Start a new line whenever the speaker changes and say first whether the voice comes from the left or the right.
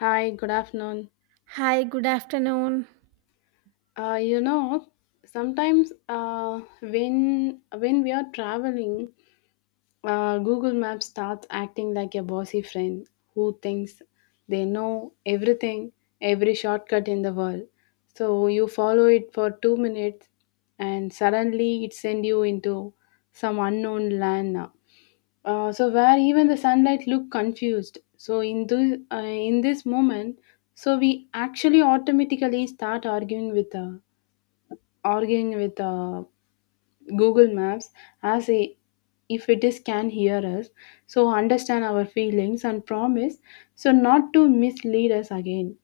left: Hi, good afternoon.
right: Hi, good afternoon.
left: Uh, you know, Sometimes when we are traveling, Google Maps starts acting like a bossy friend who thinks they know everything, every shortcut in the world. So you follow it for 2 minutes, and suddenly it sends you into some unknown land. So where even the sunlight look confused. So in this moment, so we actually automatically start arguing with google maps as a, if it is can hear us, so understand our feelings and promise so not to mislead us again.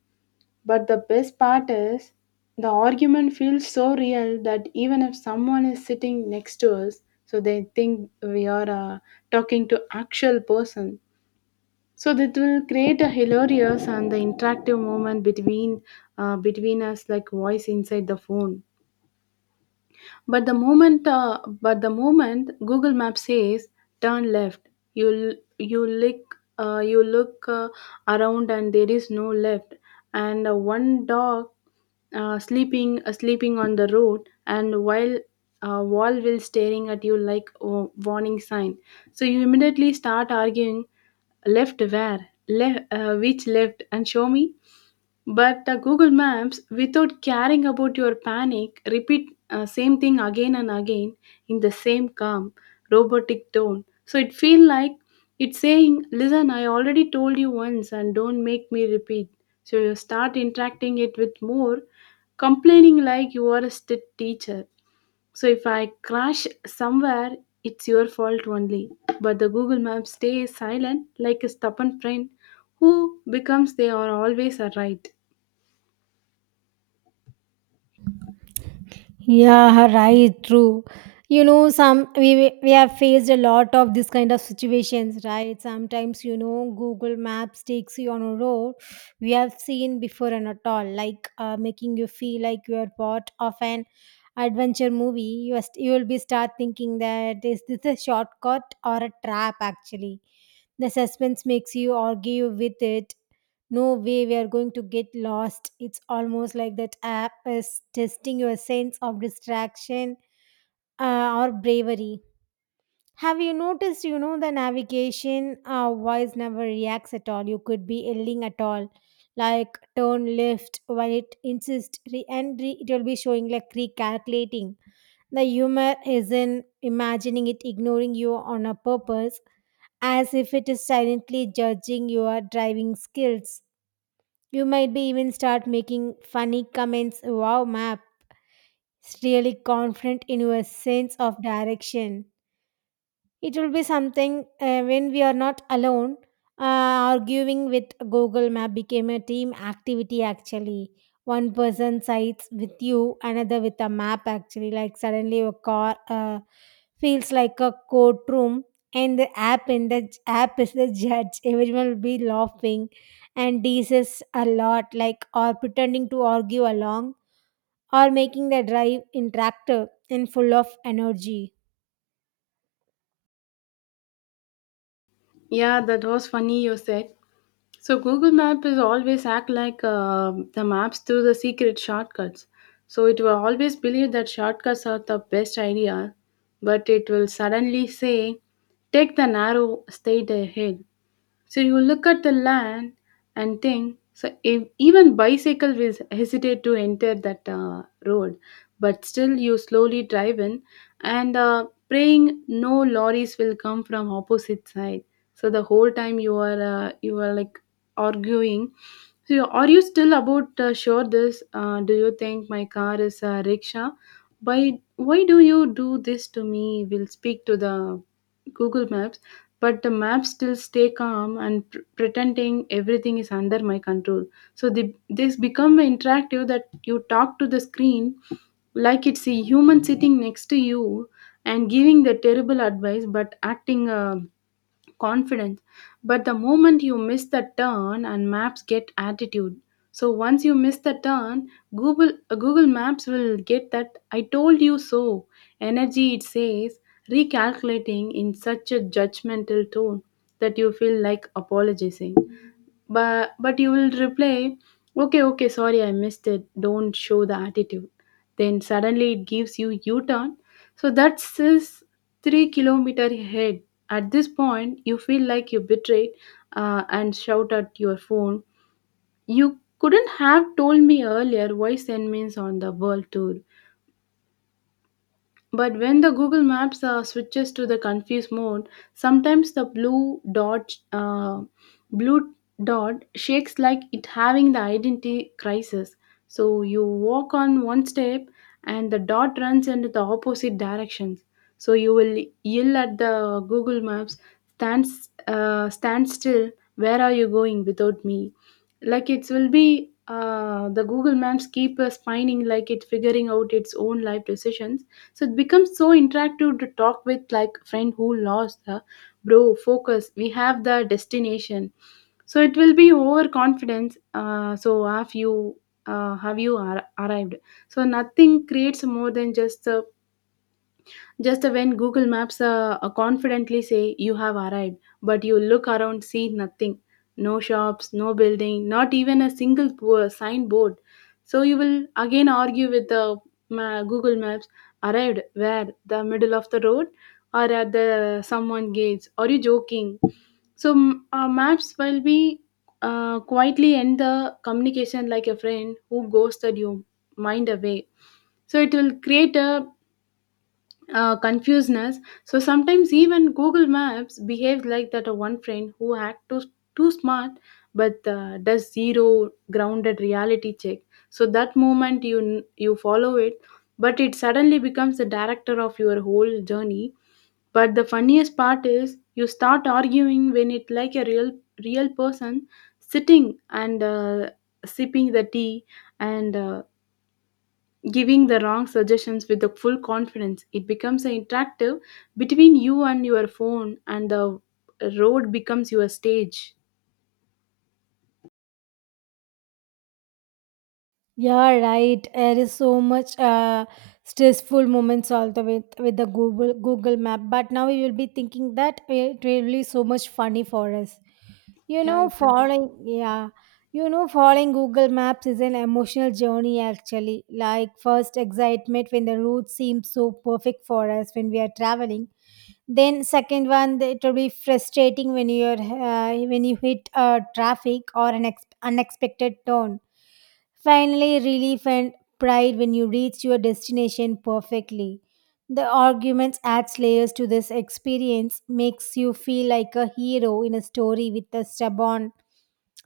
left: But the best part is, the argument feels so real that even if someone is sitting next to us, so they think we are talking to actual person. So that will create a hilarious and the interactive moment between between us, like voice inside the phone. But the moment Google Maps says turn left, you look uh, you look uh, around and there is no left, and one dog sleeping on the road, and while wall will staring at you like a warning sign. So you immediately start arguing, left where, left which left and show me, but google maps without caring about your panic repeat same thing again and again in the same calm robotic tone, so it feel like it's saying, listen, I already told you once and don't make me repeat. So you start interacting it with more complaining like you are a strict teacher, so if I crash somewhere it's your fault only. But the google Maps stays silent like a stubborn friend who becomes they are always a right.
right: Yeah, right, true. You know, some we have faced a lot of this kind of situations, right? Sometimes, you know, Google Maps takes you on a road we have seen before and at all, like making you feel like you are part of an adventure movie. You will be start thinking that is this a shortcut or a trap? Actually, the suspense makes you argue with it. No way we are going to get lost. It's almost like that app is testing your sense of distraction or bravery. Have you noticed, you know, the navigation voice never reacts at all? You could be yelling at all like turn left, while it insists it will be showing like recalculating. The humor is in imagining it ignoring you on a purpose, as if it is silently judging your driving skills. You might be even start making funny comments. Wow, map. It's really confident in your sense of direction. It will be something when we are not alone. Arguing with Google Map became a team activity actually. One person sides with you, another with a map actually. Like suddenly your car feels like a courtroom, and the app is the judge. Everyone will be laughing and teases a lot, like or pretending to argue along, or making the drive interactive and full of energy.
left: Yeah, that was funny you said. So Google Map is always act like the maps to the secret shortcuts. So it will always believe that shortcuts are the best idea, but it will suddenly say, "Take the narrow, straight ahead." So you look at the land and think, so if, even bicycle will hesitate to enter that road, but still you slowly drive in and praying no lorries will come from opposite side. So the whole time you are like arguing. So you- are you still about sure this? Do you think my car is a rickshaw? Why do you do this to me? Will speak to the Google Maps, but the maps still stay calm and pretending everything is under my control. So this become interactive that you talk to the screen like it's a human sitting next to you and giving the terrible advice but acting confidence. But the moment you miss the turn and maps get attitude. So once you miss the turn, Google Maps will get that I told you so energy, it says recalculating in such a judgmental tone that you feel like apologizing, but you will reply, okay, okay, sorry I missed it, don't show the attitude. Then suddenly it gives you u-turn, so that's this 3 kilometer ahead. At this point you feel like you betrayed and shout at your phone, you couldn't have told me earlier, why send me on the world tour? But when the Google Maps switches to the confused mode, sometimes the blue dot shakes like it having the identity crisis. So you walk on one step and the dot runs into the opposite directions. So you will yell at the Google Maps, stand, stand still, where are you going without me? Like it will be the Google Maps keep spinning like it figuring out its own life decisions, so it becomes so interactive to talk with like friend who lost the bro focus, we have the destination. So it will be overconfidence so have you arrived? So nothing creates more than just when Google Maps confidently say you have arrived, but you look around, see nothing. No shops, no building, not even a single signboard. So you will again argue with the Google Maps, arrived where? The middle of the road or at the someone gates? Are you joking? Maps will be quietly end the communication like a friend who ghosted you mind away, so it will create a confusedness. So sometimes even Google Maps behaves like that. One friend who act too smart, but does zero grounded reality check. So that moment you follow it, but it suddenly becomes the director of your whole journey. But the funniest part is you start arguing when it like a real person sitting and sipping the tea and giving the wrong suggestions with the full confidence. It becomes an interactive between you and your phone, and the road becomes your stage.
right: Yeah, right. There is so much stressful moments also with with the Google Map. But now we will be thinking that it really so much funny for us. You
left: Yeah,
right: know,
left: exactly.
right: following, yeah, you know, following Google Maps is an emotional journey actually. Like first excitement when the route seems so perfect for us when we are traveling. Then second one, it will be frustrating when you're when you hit traffic or an unexpected turn. Finally, relief and pride when you reach your destination perfectly. The arguments adds layers to this experience, makes you feel like a hero in a story with a stubborn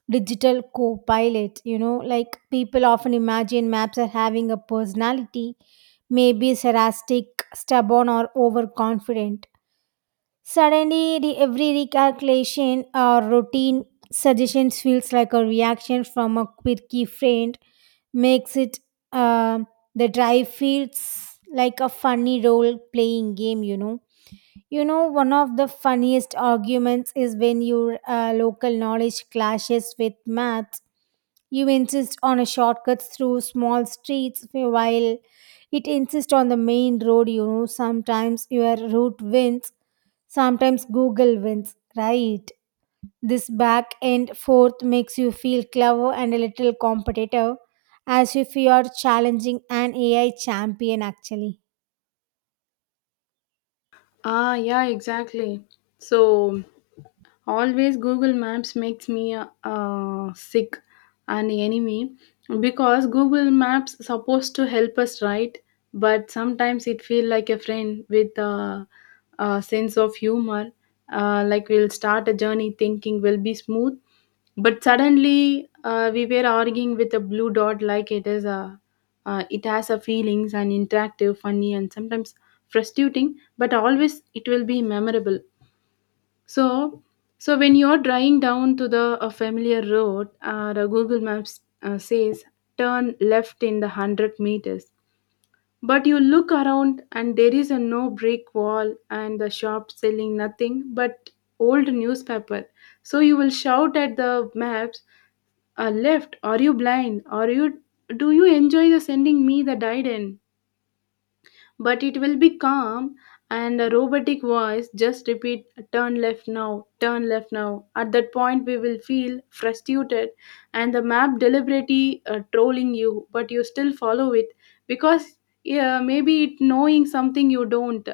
right: digital co-pilot. You know, like people often imagine maps are having a personality, maybe sarcastic, stubborn, or overconfident. Suddenly, the every recalculation or routine suggestions feels like a reaction from a quirky friend, makes it um the drive feels like a funny role playing game. You know one of the funniest arguments is when your local knowledge clashes with math. You insist on a shortcut through small streets while it insists on the main road. You know, sometimes your route wins. Sometimes Google wins, right? This back and forth makes you feel clever and a little competitive, as if you are challenging an AI champion actually.
left: Ah, yeah, exactly. So, always Google Maps makes me sick and enemy, because Google Maps supposed to help us, right? But sometimes it feel like a friend with a sense of humor. Like we'll start a journey thinking will be smooth, but suddenly we were arguing with a blue dot like it has a feelings and interactive, funny, and sometimes frustrating, but always it will be memorable. So so when you're driving down to the a familiar road, the google maps says turn left in the 100 meters, but you look around and there is a no brick wall and the shop selling nothing but old newspaper. So you will shout at the maps, left, are you blind, are you, do you enjoy the sending me the died in? But it will be calm and a robotic voice just repeat, turn left now, turn left now. At that point we will feel frustrated and the map deliberately trolling you, but you still follow it because yeah, maybe it knowing something you don't.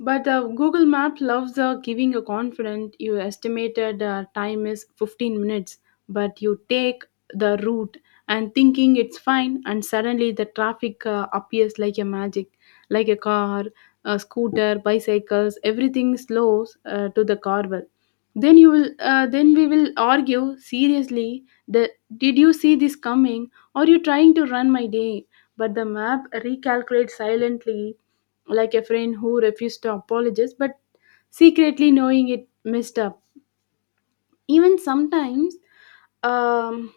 left: But Google Map loves giving a confident, you estimated time is 15 minutes, but you take the route and thinking it's fine, and suddenly the traffic appears like a magic, like a car, a scooter, bicycles, everything slows to the carvel. Then we will argue seriously, that did you see this coming? Or you trying to run my day? But the map recalculates silently like a friend who refused to apologize but secretly knowing it messed up. Even sometimes, um,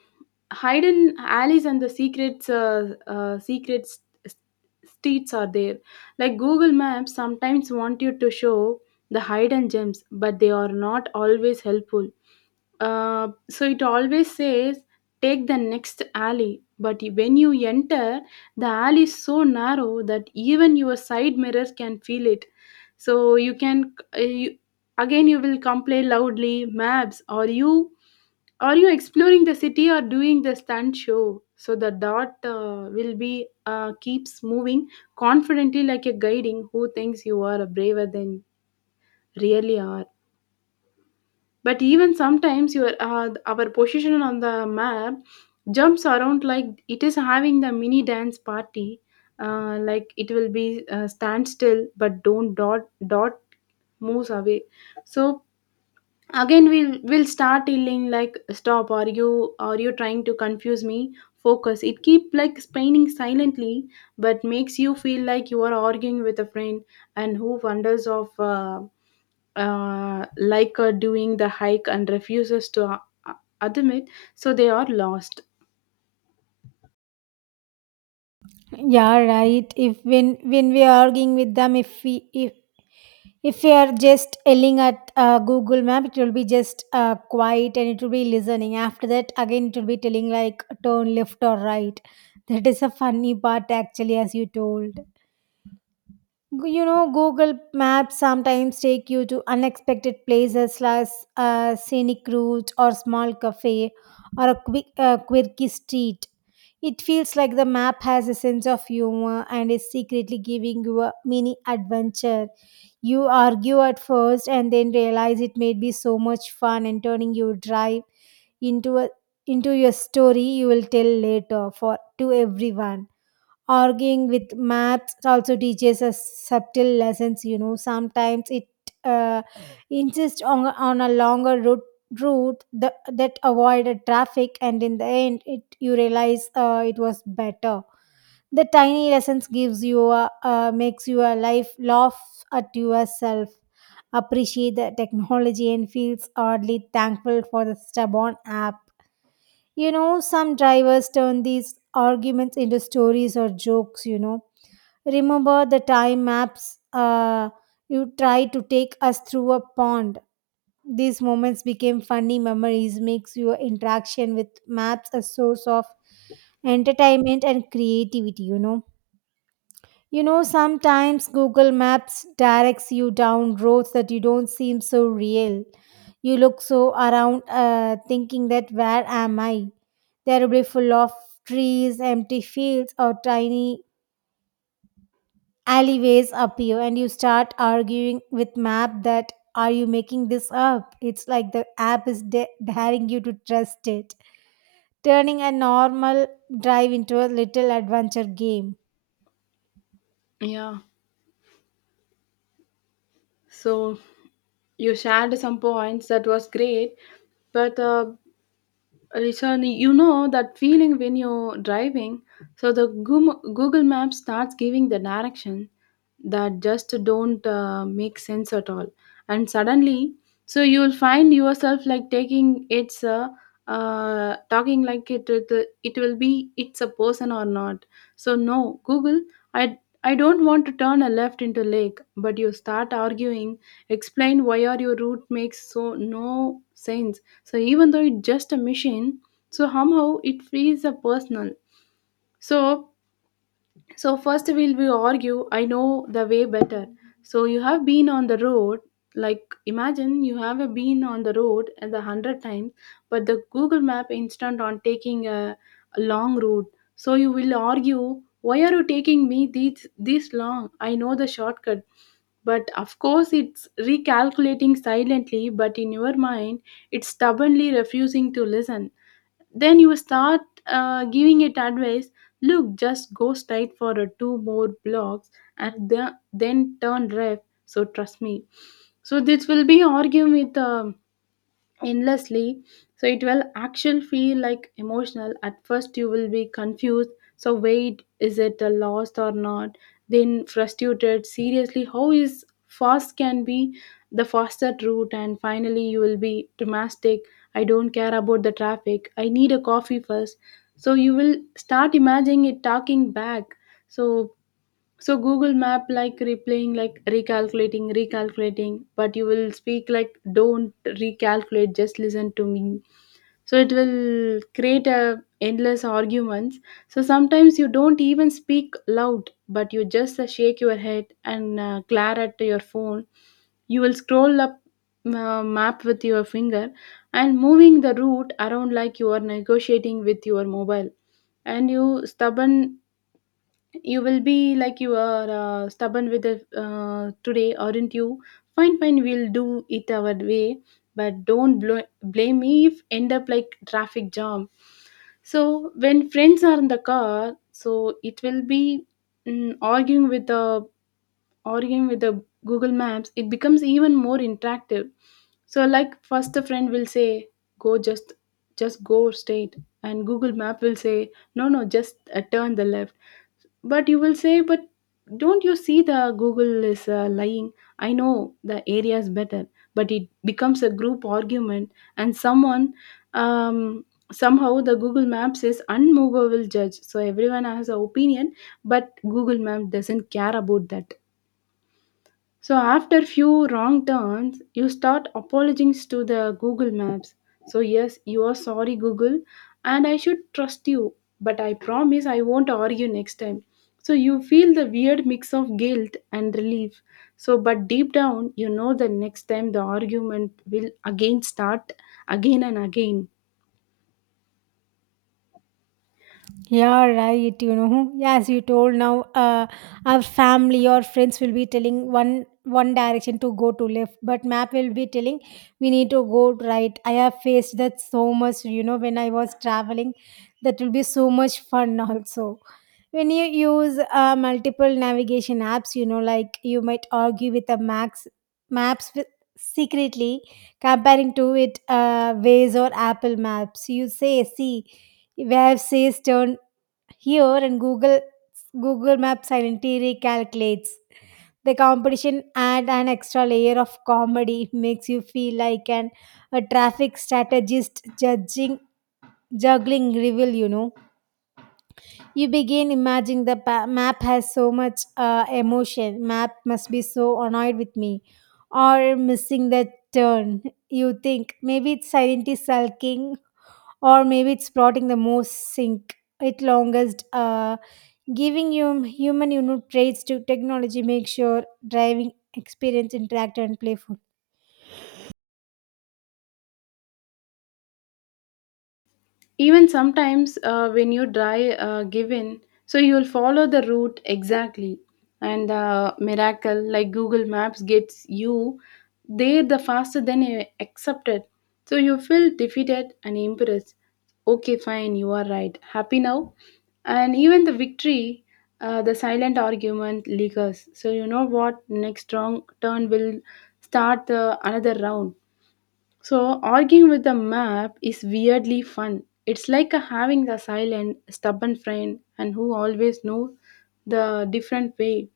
left: hidden alleys and the secrets, secret s- streets are there. Like Google Maps sometimes want you to show the hidden gems, but they are not always helpful. So it always says take the next alley, but when you enter, the alley is so narrow that even your side mirror can feel it. So again you will complain loudly, maps, are you exploring the city or doing the stunt show? So the dot will be keeps moving confidently like a guiding who thinks you are braver than really are. But even sometimes your our position on the map jumps around like it is having the mini dance party. Like it will be stand still but don't dot moves away. So again we'll start yelling like stop, are you trying to confuse me, focus. It keep like spinning silently, but makes you feel like you are arguing with a friend and who wonders of uh, like doing the hike and refuses to uh, admit so they are lost.
right: Yeah, right. If when we are arguing with them, if we are just yelling at Google Map, it will be just quiet and it will be listening. After that, again it will be telling like turn left or right. That is a funny part actually, as you told. You know, Google Maps sometimes take you to unexpected places like a scenic route or small cafe or a quick, quirky street. It feels like the map has a sense of humor and is secretly giving you a mini adventure. You argue at first and then realize it may be so much fun and turning your drive into a into your story you will tell later for to everyone. Arguing with maths also teaches us subtle lessons. You know, sometimes it uh, insists on a longer route that, that avoided traffic, and in the end it you realize it was better. The tiny lessons gives you a, makes your life laugh at yourself, appreciate the technology and feels oddly thankful for the stubborn app. You know, some drivers turn these arguments into stories or jokes, you know. Remember the time maps, you try to take us through a pond. These moments became funny memories, makes your interaction with maps a source of entertainment and creativity, you know. You know, sometimes Google Maps directs you down roads that you don't seem so real. You look so around thinking that where am I? They are beautiful of trees, empty fields, or tiny alleyways appear, and you start arguing with map that are you making this up? It's like the app is daring you to trust it, turning a normal drive into a little adventure game.
left: Yeah. So you shared some points that was great, but listen, you know that feeling when you're driving, so the Google Maps starts giving the direction that just don't make sense at all, and suddenly, so you'll find yourself like taking it's talking like it will be it's a person or not. So no, Google, I don't want to turn a left into lake, but you start arguing, explain why are your route makes so no sense. So even though it's just a machine, so somehow it feels a personal. So so first we argue, I know the way better. So you have been on the road, like imagine you have been on the road and the 100 times, but the Google Map instant on taking a long route. So you will argue, why are you taking me this long? I know the shortcut. But of course it's recalculating silently, but in your mind it's stubbornly refusing to listen. Then you start giving it advice. Look, just go straight for two more blocks and then turn left, so trust me. So this will be arguing with endlessly. So it will actually feel like emotional. At first you will be confused, so wait, is it a loss or not? Then frustrated, seriously how is fast can be the faster route, and finally you will be domestic. I don't care about the traffic, I need a coffee first. So you will start imagining it talking back. So so Google Map like replaying, like recalculating, recalculating, but you will speak like, don't recalculate, just listen to me. So it will create a endless arguments. So sometimes you don't even speak loud, but you just shake your head and glare at your phone. You will scroll up map with your finger and moving the route around like you are negotiating with your mobile. And you stubborn, you will be like, you are stubborn with it today, aren't you? Fine, fine, we'll do it our way, but don't blame me if end up like traffic jam. So when friends are in the car, so it will be mm, arguing with the arguing with the Google Maps. It becomes even more interactive. So like first a friend will say, "Go, just go straight," and Google Map will say, "No, no, just turn the left." But you will say, but don't you see the Google is lying? I know the area is better. But it becomes a group argument, and someone, um, somehow the Google Maps is unmovable judge, so everyone has an opinion, but Google Map doesn't care about that. So after few wrong turns, you start apologizing to the Google Maps. So yes, you are sorry, Google, and I should trust you, but I promise I won't argue next time. So you feel the weird mix of guilt and relief. So but deep down you know the next time the argument will again start again and again.
right: Yeah, right. You know, as you told now, our family or friends will be telling one direction to go to left, but map will be telling we need to go right. I have faced that so much. You know, when I was traveling, that will be so much fun also. When you use multiple navigation apps, you know, like you might argue with the max maps with, secretly comparing to it Waze or Apple Maps. You say, see. Where says turn here in Google Maps silently recalculates. The competition add an extra layer of comedy. It makes you feel like an a traffic strategist judging juggling reveal. You know, you begin imagining the map has so much emotion. Map must be so annoyed with me, or missing the turn. You think maybe it's silently sulking, or maybe it's plotting the most sink. It longest. Giving human you know, traits to technology makes your driving experience interactive and playful.
left: Even sometimes when you die, given, so you'll follow the route exactly. And miracle, like Google Maps gets you there the faster than you accepted. So you feel defeated and impressed. Okay, fine, you are right. Happy now? And even the victory, the silent argument lingers, so you know what next wrong turn will start the another round. So, arguing with the map is weirdly fun. It's like having the silent, stubborn friend and who always knows the different way.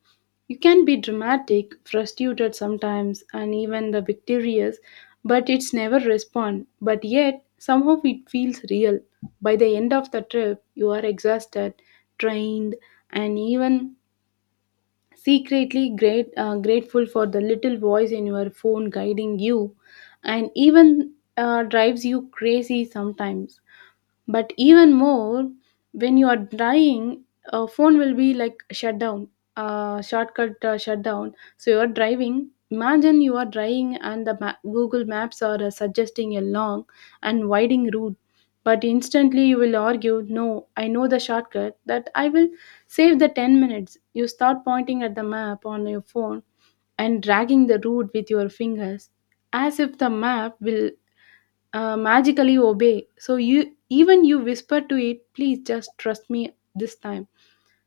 left: You can be dramatic, frustrated sometimes, and even the victorious, but it's never respond. But yet, somehow it feels real. By the end of the trip, you are exhausted, drained, and even secretly great, grateful for the little voice in your phone guiding you, and even drives you crazy sometimes. But even more, when you are dying, a phone will be like shut down, shortcut shut down. So you are driving. Imagine you are driving and the Google Maps are suggesting a long and winding route. But instantly you will argue, no, I know the shortcut that I will save the 10 minutes. You start pointing at the map on your phone and dragging the route with your fingers as if the map will magically obey. So you even you whisper to it, please just trust me this time.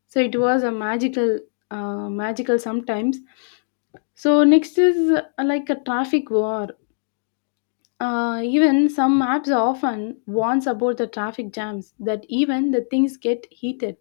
left: So it was a magical magical sometimes. So next is like a traffic war. Even some maps often warns about the traffic jams, that even the things get heated.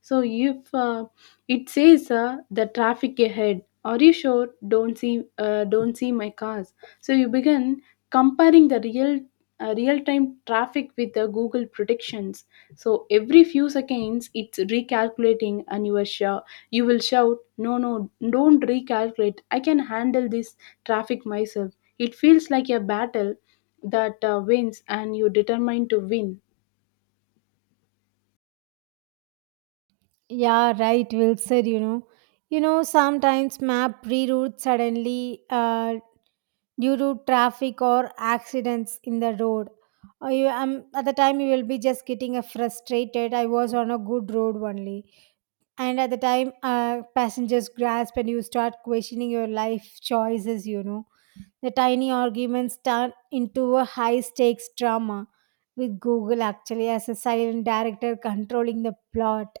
left: So if it says the traffic ahead, are you sure? Don't see my cars. So you begin comparing the real real-time traffic with the Google predictions. So every few seconds, it's recalculating, and you are sure you will shout, "No, no, don't recalculate! I can handle this traffic myself." It feels like a battle that wins, and you determined to win.
right: Yeah, right, Will said, you know. You know, sometimes map reroute suddenly due to traffic or accidents in the road. Or you, at the time, you will be just getting frustrated. I was on a good road only. And at the time, passengers grasp and you start questioning your life choices, you know. The tiny arguments turn into a high stakes drama with Google actually as a silent director controlling the plot.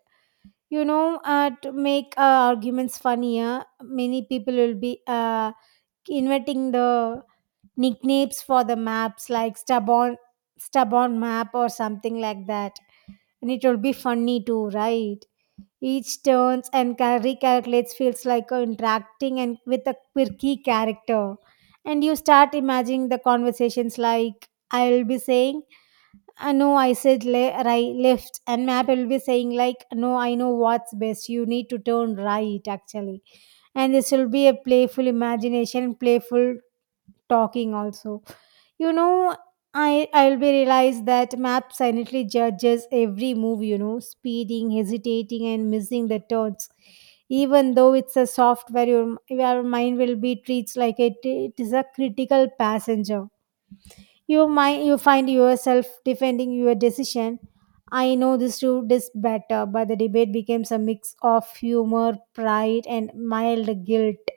right: You know, to make arguments funnier, many people will be inventing the nicknames for the maps like stubborn map or something like that, and it will be funny too, right? Each turns and recalculates feels like interacting and with a quirky character, and you start imagining the conversations like I'll be saying I know I said right left, and map will be saying like no I know what's best, you need to turn right actually. And this will be a playful imagination, playful talking also, you know. I'll be realized that map silently judges every move, you know, speeding, hesitating and missing the turns. Even though it's a software, your mind will be treats like it is a critical passenger. You find yourself defending your decision, I know this route is better, but the debate becomes a mix of humor, pride and mild guilt.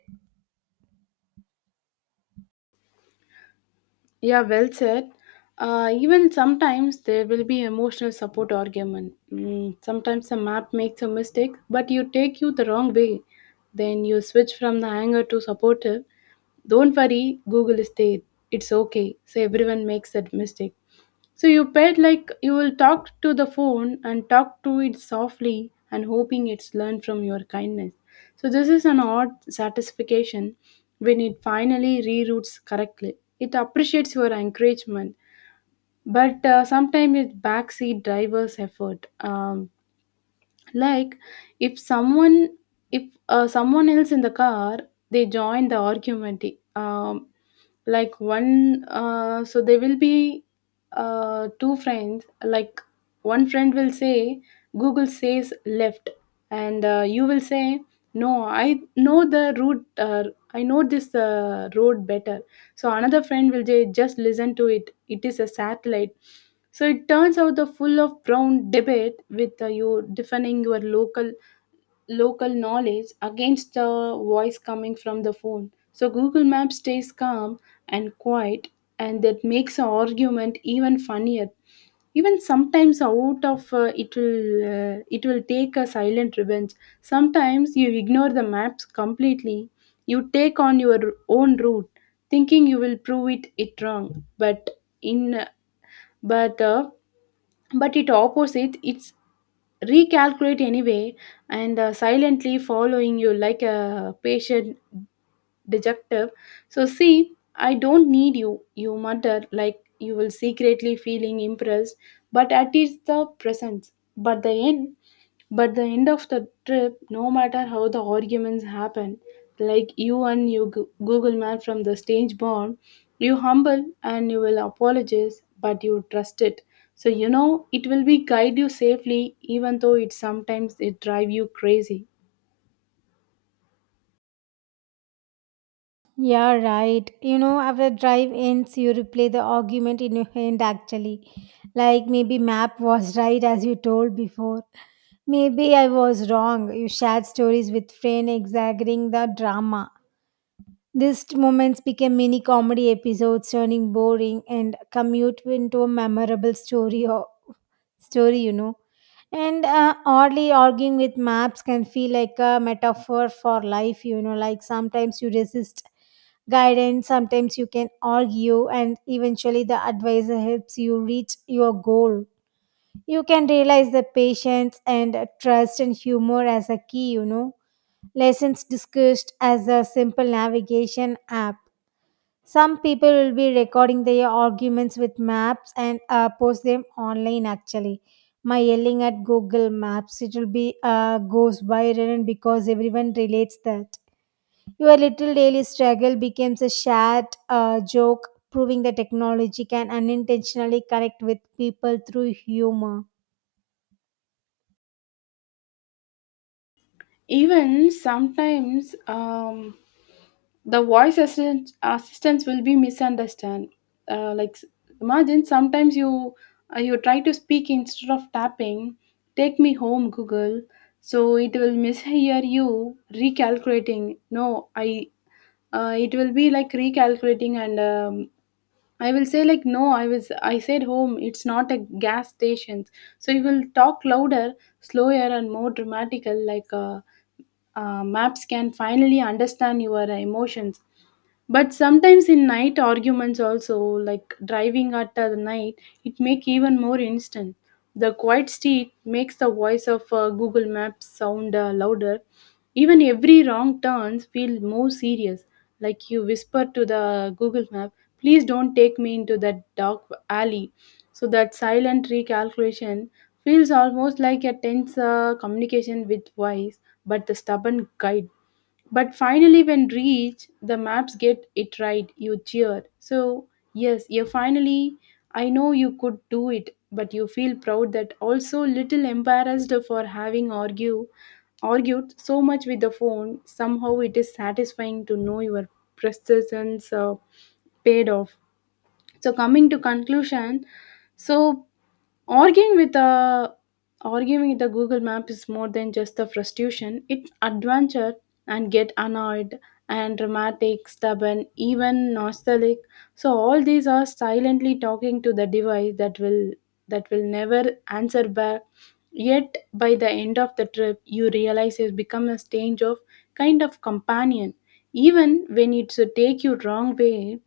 left: Yeah, well said. Even sometimes there will be emotional support argument. Sometimes the map makes a mistake, but you take you the wrong way. Then you switch from the anger to supportive. Don't worry, Google is there. It's okay. So everyone makes that mistake. So you paid like you will talk to the phone and talk to it softly and hoping it's learned from your kindness. So this is an odd satisfaction when it finally reroutes correctly. It appreciates your encouragement, but sometimes it's backseat driver's effort. Like if someone if someone else in the car, they join the argument. Um, like one So there will be two friends. Like one friend will say, Google says left, and you will say, no, I know the route, I know this road better. So another friend will say, just listen to it, it is a satellite. So it turns out the full of brown debate with you defending your local knowledge against the voice coming from the phone. So Google Maps stays calm and quiet, and that makes the argument even funnier. Even sometimes out of it will take a silent revenge. Sometimes you ignore the maps completely. You take on your own route, thinking you will prove it wrong. But in but but it opposite. It's recalculate anyway, and silently following you like a patient dejective. So, see, I don't need you, you mutter, like you will secretly feeling impressed, but at is the presence. But the end of the trip, no matter how the arguments happen, like you and you Google man from the stage born, you humble and you will apologize, but you trust it. So you know it will be guide you safely, even though it sometimes it drive you crazy.
right: Yeah, right. You know, after drive ends, you replay the argument in your hand actually. Like maybe map was right as you told before. Maybe I was wrong. You shared stories with friend exaggerating the drama. These moments became mini comedy episodes, turning boring and commute into a memorable story. Or story, you know. And oddly, arguing with maps can feel like a metaphor for life. You know, like sometimes you resist guidance, sometimes you can argue, and eventually the advisor helps you reach your goal. You can realize the patience and trust and humor as a key. You know, lessons discussed as a simple navigation app. Some people will be recording their arguments with maps and post them online actually. My yelling at Google Maps, it will be goes viral because everyone relates that. Your little daily struggle becomes a shared joke, proving that technology can unintentionally connect with people through humor.
left: Even sometimes, the voice assistant assistants will be misunderstand, uh, like s- imagine sometimes you you try to speak instead of tapping, take me home Google. So it will mishear you, recalculating, no, I, it will be like recalculating, and I will say like, no, I was, I said home, it's not a gas station. So you will talk louder, slower and more dramatical like, maps can finally understand your emotions. But sometimes in night arguments also, like driving at the night, it make even more instant. The quiet street makes the voice of Google Maps sound louder. Even every wrong turns feel more serious. Like you whisper to the Google Map, please don't take me into that dark alley. So that silent recalculation feels almost like a tense communication with voice, but the stubborn guide. But finally, when reached, the maps get it right. You cheer. So, yes, you finally, I know you could do it, but you feel proud that also little embarrassed for having argued so much with the phone. Somehow it is satisfying to know your persistence paid off. So, coming to conclusion, so Arguing with a arguing with the Google Map is more than just the frustration. It's adventure and get annoyed and dramatic, stubborn, even nostalgic. So all these are silently talking to the device that will never answer back. Yet by the end of the trip, you realize it's become a strange of kind of companion. Even when it should take you wrong way,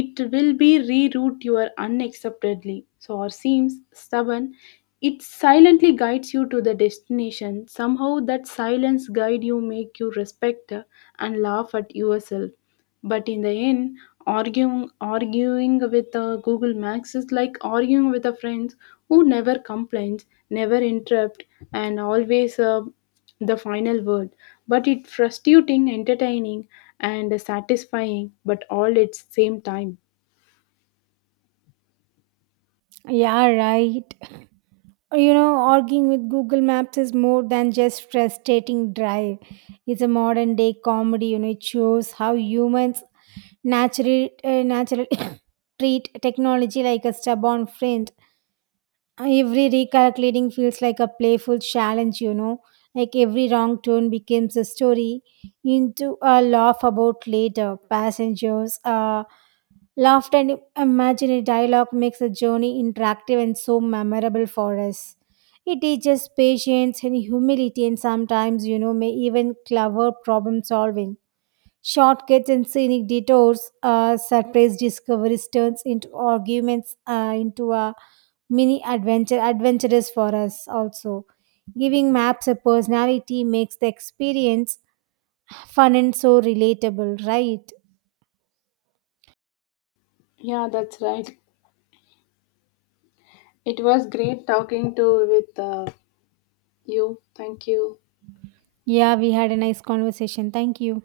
left: it will be reroute your unacceptably. So or seems stubborn, it silently guides you to the destination. Somehow that silence guide you make you respect, and laugh at yourself. But in the end, arguing with Google Maps is like arguing with a friend who never complains, never interrupt, and always the final word. But it's frustrating, entertaining, and satisfying, but all at same time.
right: Yeah, right. You know, arguing with Google Maps is more than just frustrating drive. It's a modern day comedy. You know, it shows how humans naturally treat technology like a stubborn friend. Every recalculating feels like a playful challenge, you know. Like every wrong turn becomes a story into a laugh about later. Passengers laughed and imaginary dialogue makes the journey interactive and so memorable for us. It teaches patience and humility, and sometimes, you know, may even clever problem solving. Shortcuts and scenic detours, surprise discoveries turns into arguments, into a adventurous for us also. Giving maps a personality makes the experience fun and so relatable, right?
left: Yeah, that's right. It was great talking to with you. Thank you.
right: Yeah, we had a nice conversation. Thank you.